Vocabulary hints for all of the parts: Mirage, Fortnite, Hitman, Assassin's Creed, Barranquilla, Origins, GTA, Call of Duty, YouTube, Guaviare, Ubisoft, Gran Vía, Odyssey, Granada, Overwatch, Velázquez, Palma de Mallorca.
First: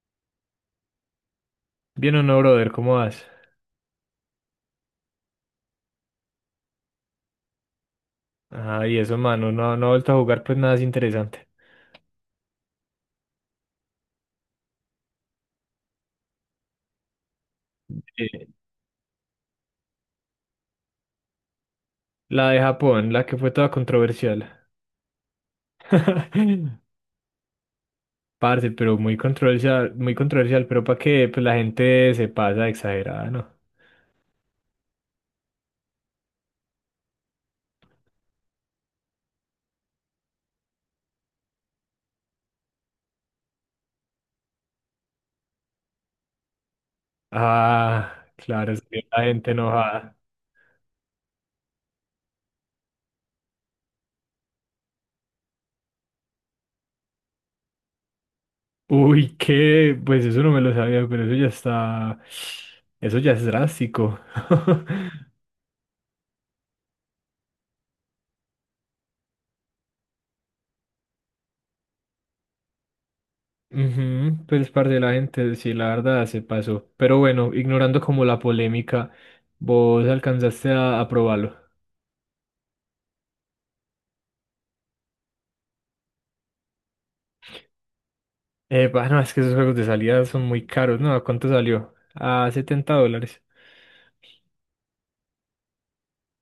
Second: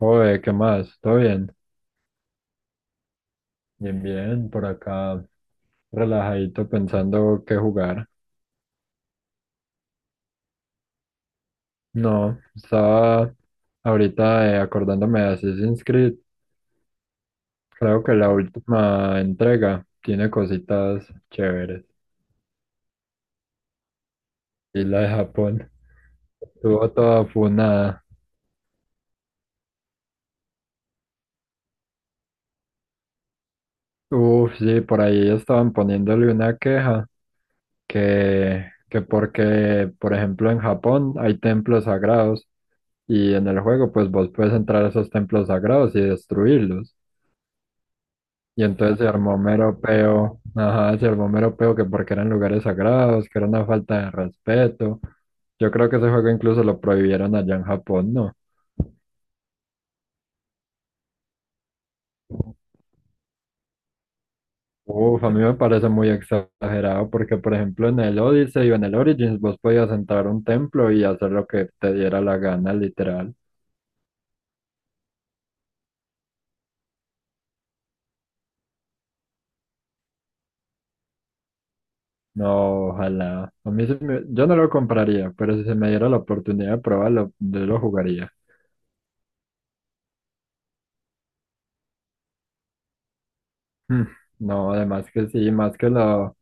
Oye, ¿qué más? ¿Todo bien? Bien o no, brother, ¿cómo vas? Bien, bien, por acá relajadito pensando qué jugar. Ah, y eso, mano, no, no ha vuelto a jugar pues nada es interesante. No, estaba ahorita acordándome de Assassin's Creed. Creo que la Eh, última entrega tiene cositas chéveres. la de Japón, la que fue toda controversial. Y la de Japón estuvo toda funada. Parce, pero muy controversial, pero para que pues, la gente se pasa de exagerada, ¿no? Uf, sí, por ahí estaban poniéndole una queja que porque, por ejemplo, en Japón hay templos sagrados y en el juego pues vos puedes entrar a esos templos sagrados y destruirlos. Ah, Y claro, entonces salió se la armó gente mero enojada. peo, ajá, se armó mero peo que porque eran lugares sagrados, que era una falta de respeto. Yo creo que ese juego incluso lo prohibieron allá en Japón, ¿no? Uy, qué, pues eso no me lo sabía, pero eso ya está, eso ya es drástico. Uf, a mí me parece muy exagerado porque, por ejemplo, en el Odyssey o en el Origins vos podías entrar a un templo y hacer lo que te diera la gana, literal. Ujú, pues parte de la gente, sí, la verdad se pasó. Pero bueno, ignorando como la polémica, vos alcanzaste a probarlo. No, ojalá. A mí yo no lo compraría, pero si se me diera la oportunidad de probarlo, yo lo jugaría. Bueno, es que esos juegos de salida son muy caros, ¿no? ¿A cuánto salió? A 70 dólares. Mm, no, además que sí, más que lo.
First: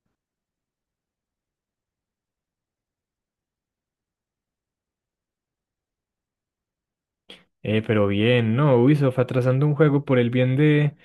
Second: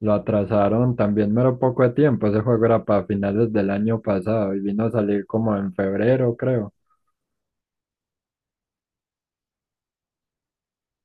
Lo atrasaron también mero poco de tiempo. Ese juego era para finales del año pasado y vino a salir como en febrero, creo. Pero bien, ¿no? Ubisoft atrasando un juego por el bien de,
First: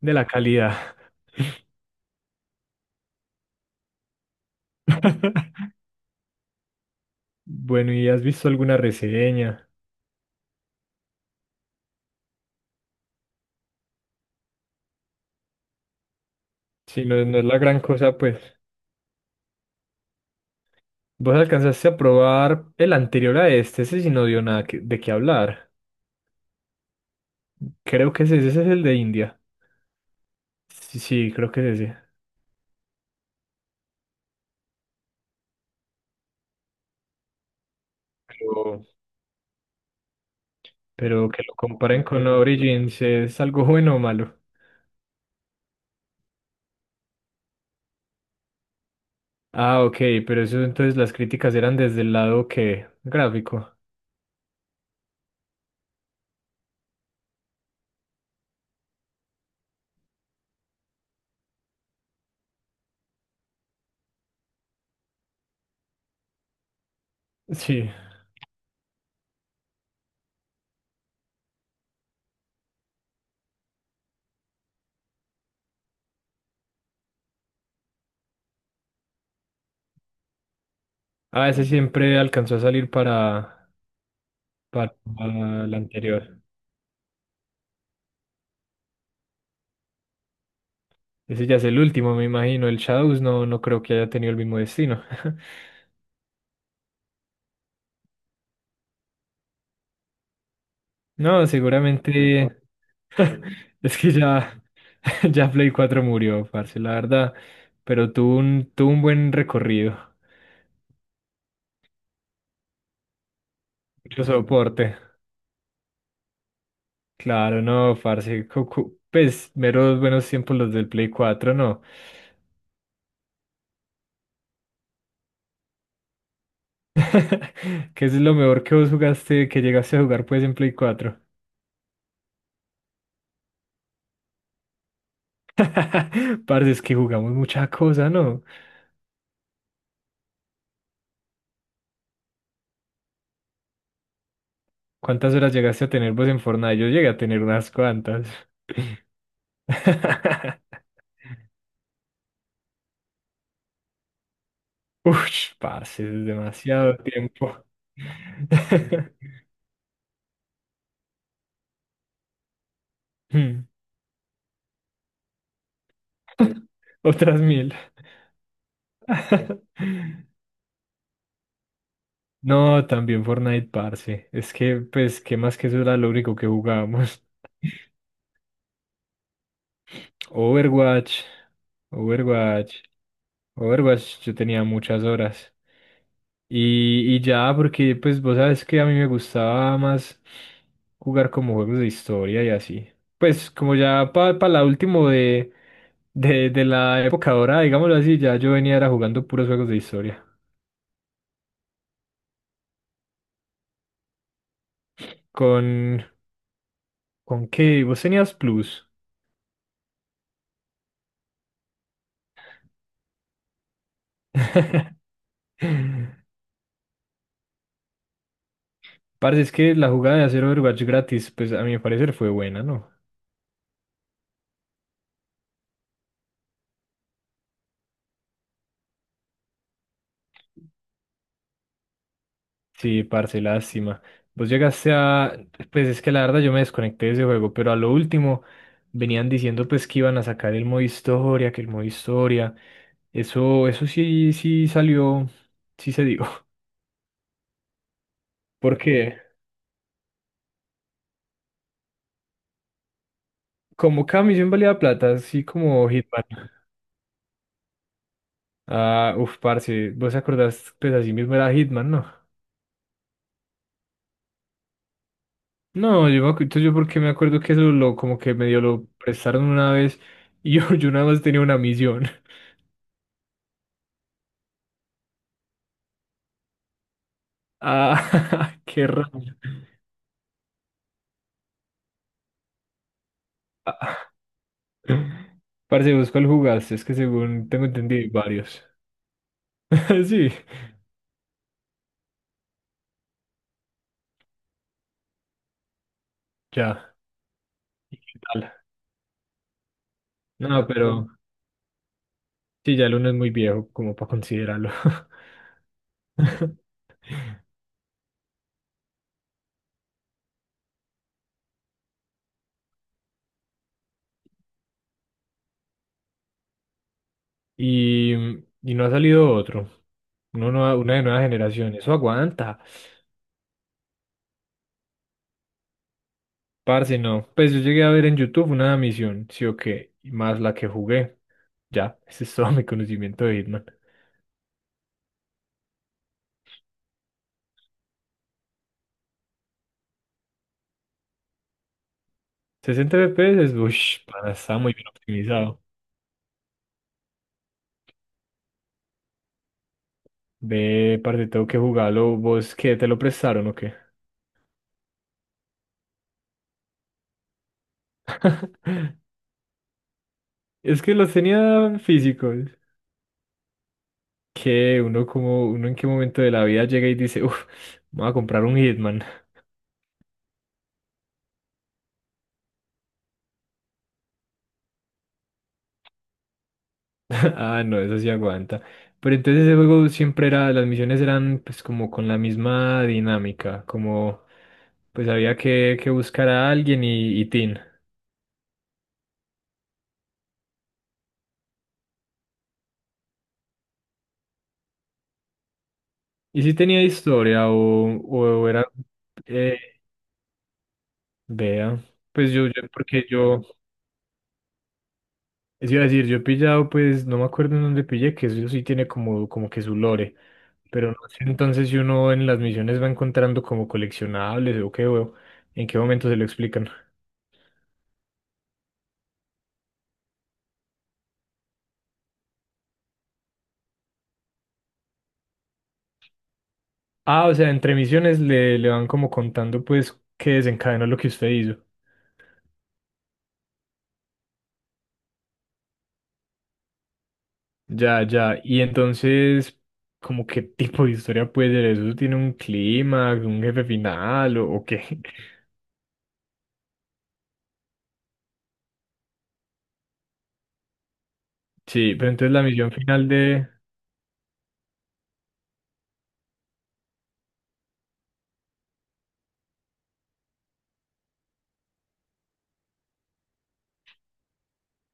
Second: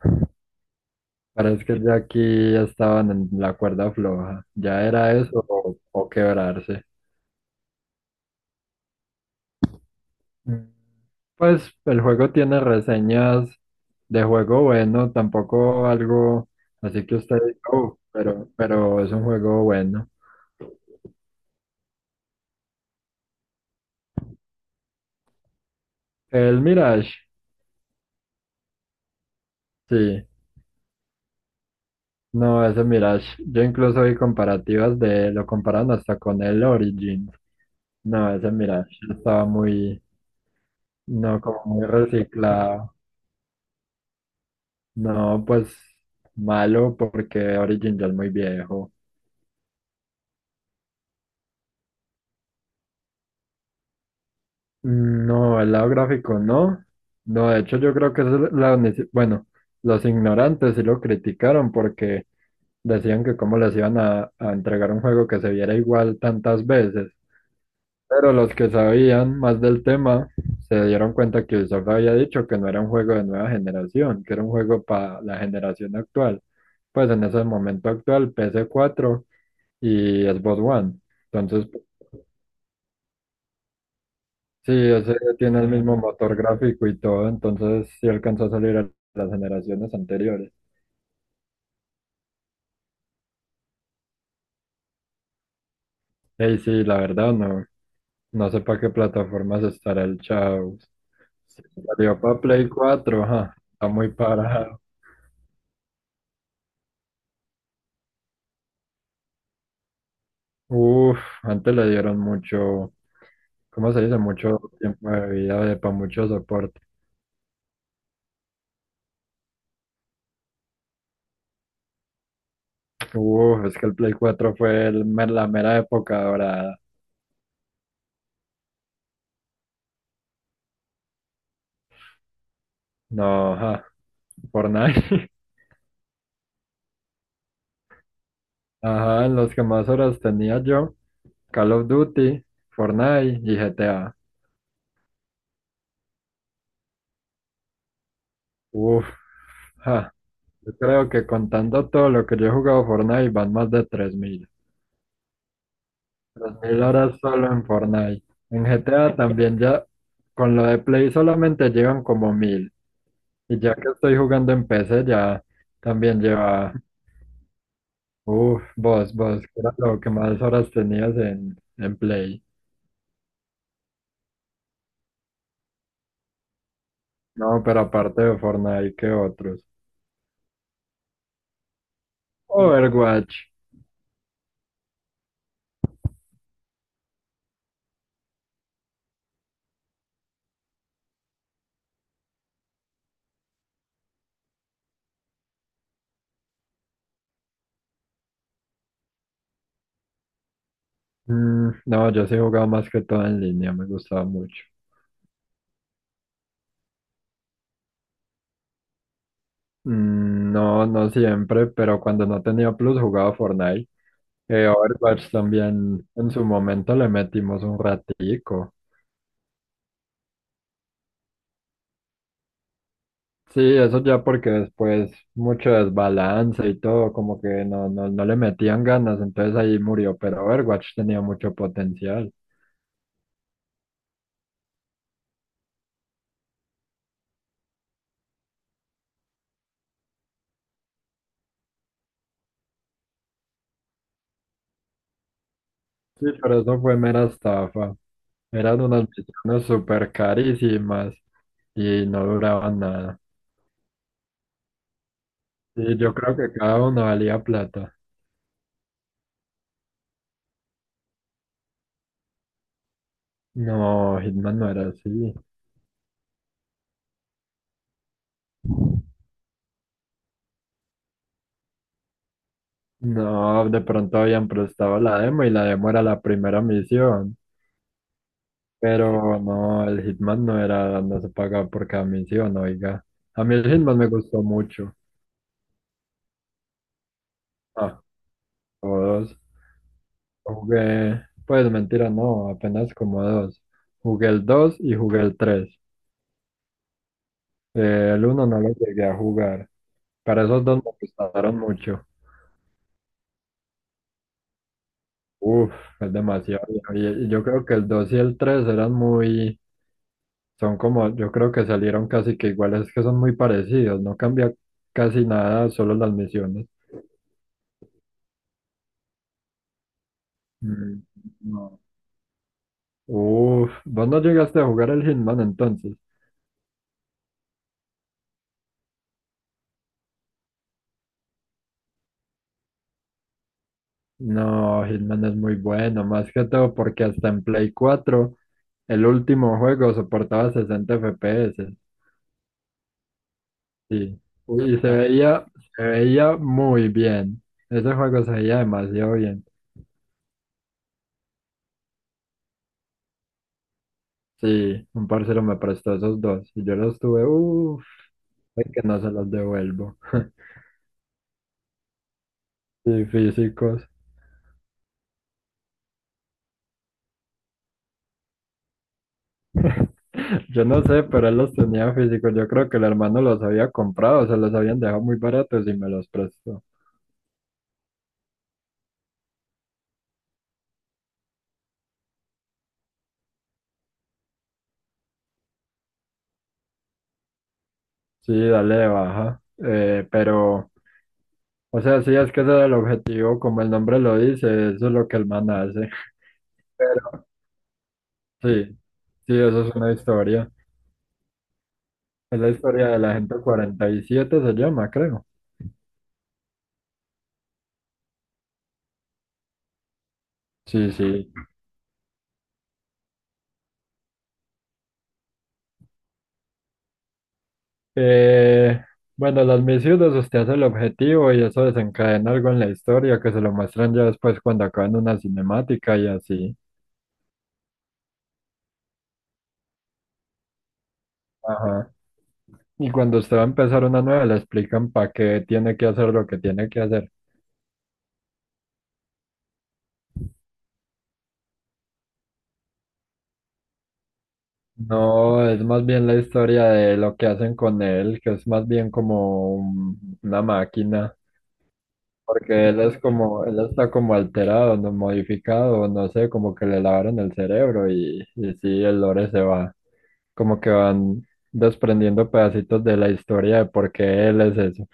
de la calidad. Parece que ya aquí estaban en la cuerda floja. Ya era eso o quebrarse. Bueno, ¿y has visto alguna reseña? Mm. Pues el juego tiene reseñas de juego bueno, tampoco algo Si así que no, no usted es la diga, gran cosa, pues. pero es un juego bueno. Vos alcanzaste a probar el anterior a este, ese sí no dio nada de qué hablar. El Mirage, Creo que ese es el de India. sí. Sí, sí, creo que es ese. No, ese Mirage. Yo incluso vi comparativas de, lo comparan hasta con el Origin. No, ese Pero, mira, yo estaba muy, Pero no, como muy comparen con pero, reciclado. Origins, ¿es algo bueno o malo? No, pues malo porque Origin ya es muy viejo. Ah, ok, pero eso entonces las críticas eran desde el lado que gráfico. Mm, no, el lado gráfico no. No, de hecho yo creo que eso es la, unici- bueno, los ignorantes sí lo criticaron porque decían que cómo les iban a entregar un juego que se viera igual tantas veces. Sí. Pero los que sabían más del tema se dieron cuenta que Ubisoft había dicho que no era un juego de nueva generación, que era un juego para la generación actual. Pues en ese momento actual, ps cuatro y Xbox One. A ese Entonces, siempre alcanzó a salir para, sí, para ese tiene el el mismo motor anterior. gráfico y todo, entonces sí alcanzó a salir a las generaciones anteriores. Ese ya es el último, me imagino. El Shadows no, no creo que haya tenido el mismo destino. Y sí, la verdad, no, no sé para qué plataformas estará el Chao. No, Sí, salió para seguramente Play cuatro, ajá, está es muy que ya, parado. ya Play 4 murió, parce, la verdad. Pero tuvo un buen recorrido. Uf, antes le dieron mucho, ¿cómo se dice? Mucho Mucho soporte. tiempo de vida para mucho soporte. Claro, no, parce. Pues, meros buenos tiempos los del Play 4, no. Uf, es que el Play 4 fue la mera época dorada. ¿Qué es lo mejor que vos jugaste, que llegaste a jugar, pues, en Play 4? No, ajá, Fortnite. Parce, es que jugamos mucha cosa, ¿no? Ajá, los que más horas tenía yo, Call of Duty, Fortnite y GTA. ¿Cuántas horas llegaste a tener vos en Fortnite? Yo llegué a tener unas cuantas. Uf, ja, yo creo que contando todo lo que yo he jugado Fortnite van más de 3.000. Ush, parce, es Tres mil demasiado horas solo tiempo. en Fortnite. En GTA también ya, con lo de Play solamente llevan como 1.000. Y Hmm. ya que estoy jugando en PC ya también lleva, Otras 1.000. uf, vos, que era lo que más horas tenías en Play. No, también Fortnite, parce. Es que, pues, ¿qué más que eso era lo único que jugábamos? No, pero aparte de Fortnite, ¿qué otros? Overwatch, Overwatch, Overwatch. Overwatch, yo tenía muchas horas. Y ya, porque pues vos sabes que a mí me gustaba más jugar como juegos de historia y así. Pues como ya para la último de, de la época dorada, digámoslo así, ya yo venía era jugando puros juegos de historia. Mm, no, yo sí jugaba más que todo en línea, me gustaba mucho. ¿Con, con qué? ¿Vos tenías Plus? Mm, no, no siempre, pero cuando no tenía Plus jugaba Fortnite. Overwatch también en su momento le metimos un ratico. Parce, es que la jugada de hacer Overwatch gratis, pues a mi parecer fue buena, ¿no? Sí, eso ya porque después mucho desbalance y todo, como que no, no, no le metían ganas, entonces ahí murió, pero Overwatch tenía mucho potencial. Sí, parce, lástima. Vos llegaste a... Pues es que la verdad yo me desconecté de ese juego, pero a lo último venían diciendo pues que iban a sacar el modo historia, que el modo historia. Eso sí, sí salió, sí se dijo. Sí, pero eso fue mera estafa. Eran unas Porque misiones súper carísimas y no duraban nada. como cada misión valía plata, así como Sí, yo Hitman. creo que cada uno valía plata. Ah, uf, parce, vos te acordás, pues así mismo era Hitman, ¿no? No, Hitman no era así. No, yo entonces yo porque me acuerdo que eso lo, como que medio lo prestaron una vez y yo nada más tenía una misión. No, de pronto habían prestado la demo y la demo era la primera misión. Ah, qué raro. Pero no, el Hitman no era, no se pagaba por cada misión, oiga. A mí el Hitman me gustó mucho. Parce, busco el jugaste, es que según tengo Ah, entendido hay varios. todos. Sí, Jugué, pues mentira, no, apenas como dos. Jugué el 2 y jugué el 3. ya. ¿Qué El uno tal? no lo llegué a jugar. Para No, esos dos me pero gustaron mucho. sí, ya el uno es muy viejo como para considerarlo. Uf, es demasiado viejo. Y yo creo que el 2 y el 3 eran muy, son como, yo creo que salieron casi que iguales, que son muy parecidos, no cambia casi nada, solo las misiones. Y, y no ha salido otro. Uno no, una de Mm, nueva generación. no. Eso aguanta. Uf, vos no llegaste a jugar el Hitman entonces. Parce, no. Pues yo llegué a ver en YouTube una misión, sí o qué, y más la que jugué. Ya, ese es todo mi conocimiento de Hitman. No, Hitman es muy bueno, más que todo porque hasta en Play 4, el último juego soportaba 60 FPS, 60 FPS, uff, sí. para, está muy Uy, y bien se veía, optimizado. se veía muy bien. Ese juego se veía demasiado bien. Ve, parce, tengo que jugarlo. ¿Vos qué? ¿Te lo prestaron o qué? Sí, un parcero me prestó esos dos y yo los tuve, uff, que no se los devuelvo. Es que los tenía físicos. Y físicos. Que uno en qué momento de la vida llega y dice, uff, voy a comprar un Hitman. Yo no sé, pero él los tenía físicos. Yo creo que el hermano los había comprado, se los habían dejado muy baratos y me los prestó. Ah, no, eso sí aguanta. Pero entonces ese juego siempre era, las misiones eran pues como con la misma dinámica, como pues había que buscar a alguien y tin. Sí, dale de baja. Pero, o sea, sí, es que ese era el objetivo, como el nombre lo dice, eso es lo que el man hace. ¿Y si tenía Pero historia o sí, era... sí, eh, eso es una historia. vea, pues Es yo, la yo, historia de porque la gente yo, 47 se llama, creo. es iba a decir, yo he pillado, pues no me acuerdo en dónde pillé, que eso sí tiene como que su lore. Pero Sí, no sé sí, entonces si uno en las misiones va encontrando como coleccionables o qué, o en qué momento se lo explican. Eh, bueno, las misiones, usted hace el objetivo y eso desencadena algo en la historia que se lo muestran ya después cuando acaban una cinemática y así. Ah, o sea, entre misiones le van como contando pues qué desencadenó lo que usted hizo. Ajá. Y cuando usted va a empezar una nueva, le explican para qué tiene que hacer lo que tiene que hacer. Ya, ya. Y entonces, ¿como qué tipo de historia puede ser eso? ¿Tiene un clímax, un jefe final o qué? No, es más bien la historia de lo que hacen con él, que es más bien como una máquina, Sí, pero entonces la porque misión él es final como, de... él está como alterado, no modificado, no sé, como que le lavaron el cerebro y sí, el lore se va. Como que van desprendiendo pedacitos de la historia de por qué él es eso.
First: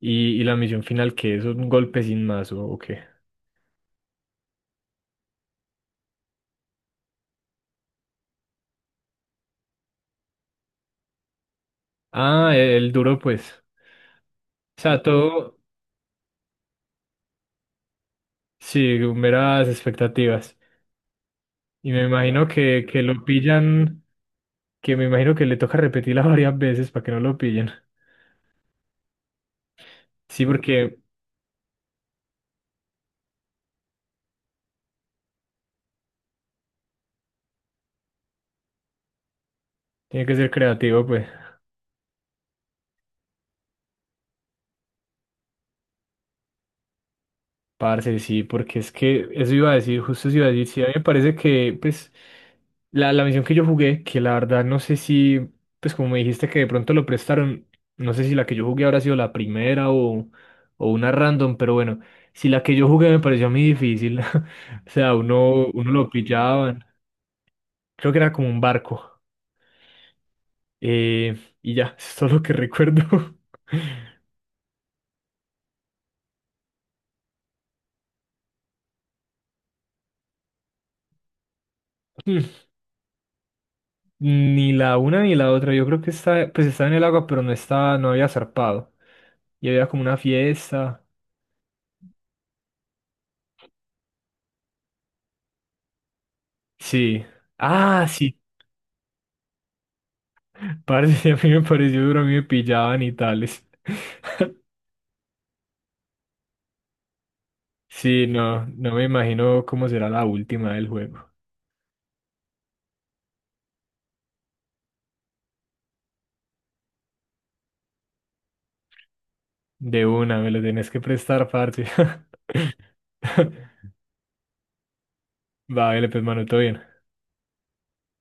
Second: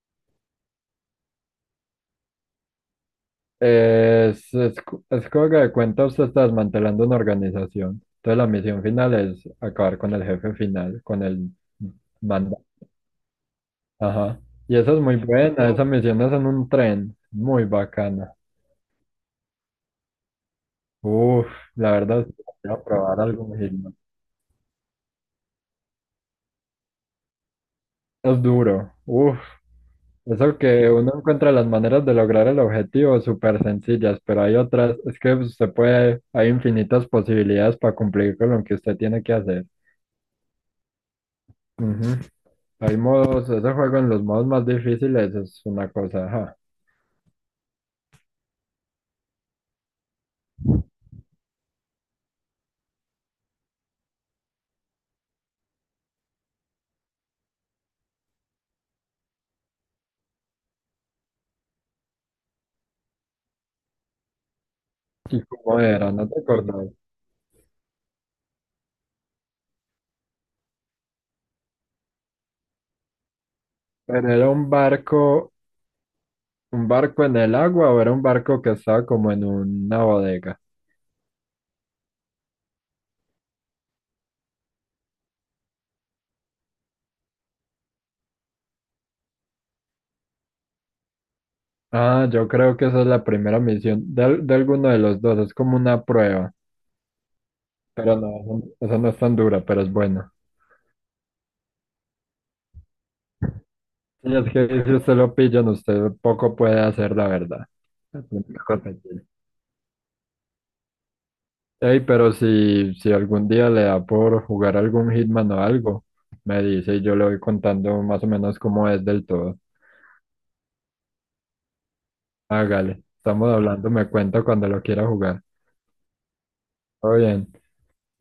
Y la misión final que es un golpe sin más o qué. Es como que de cuenta usted está desmantelando una organización. Entonces la misión final es acabar con el jefe final, con el Ah, manda. el duro pues. Ajá. Y O esa es sea, muy todo, buena. Esa, no, misión es en un tren, muy bacana. sí, meras expectativas. Uf, Y la me verdad, imagino voy a que probar lo algo. pillan, que me imagino que le toca repetirla varias veces para que no lo pillen. Es duro, uf, Sí, eso que porque uno encuentra las maneras de lograr el objetivo súper sencillas, pero hay otras, es que usted puede, hay infinitas posibilidades para cumplir con lo que usted tiene que hacer. tiene que ser creativo, pues. Ujú. Hay modos, ese juego en los modos más difíciles es una cosa, ajá. Parce, sí, porque es que eso iba a decir, justo eso iba a decir, sí, a mí me parece que, pues, la misión que yo jugué, que la verdad no sé si, pues como me dijiste que de pronto lo prestaron, no sé si la que yo jugué habrá sido la primera o una random, pero bueno, si la que yo jugué me pareció a mí difícil, o sea, ¿Y uno, cómo uno lo era? No te pillaban, acordás. creo que era como un barco. Eh, y ya, eso es todo lo que recuerdo. Pero era un barco en el agua o era un barco que estaba como en una bodega. Hmm. Ni la una ni la otra. Yo creo que está, pues estaba en el agua, pero no estaba, no había zarpado. Y había como una fiesta. Ah, yo creo que esa es la primera misión de, de alguno de los dos, es como una prueba. Sí. Ah, Pero no, sí. eso no es tan dura, pero es bueno. Parce, a mí me pareció duro, a mí me pillaban y tales. Y es que si usted lo pillan, usted poco puede hacer, la verdad. Es Sí, una no, cosa no me así. imagino cómo será la última del juego. Ey, pero si algún día le da por jugar algún Hitman o algo, me dice y yo le voy contando más o menos cómo es del todo. De una, me lo tenés que prestar, parce. Hágale, estamos hablando, me cuenta cuando lo quiera jugar. Va, vale, pues, mano, todo bien. Todo bien.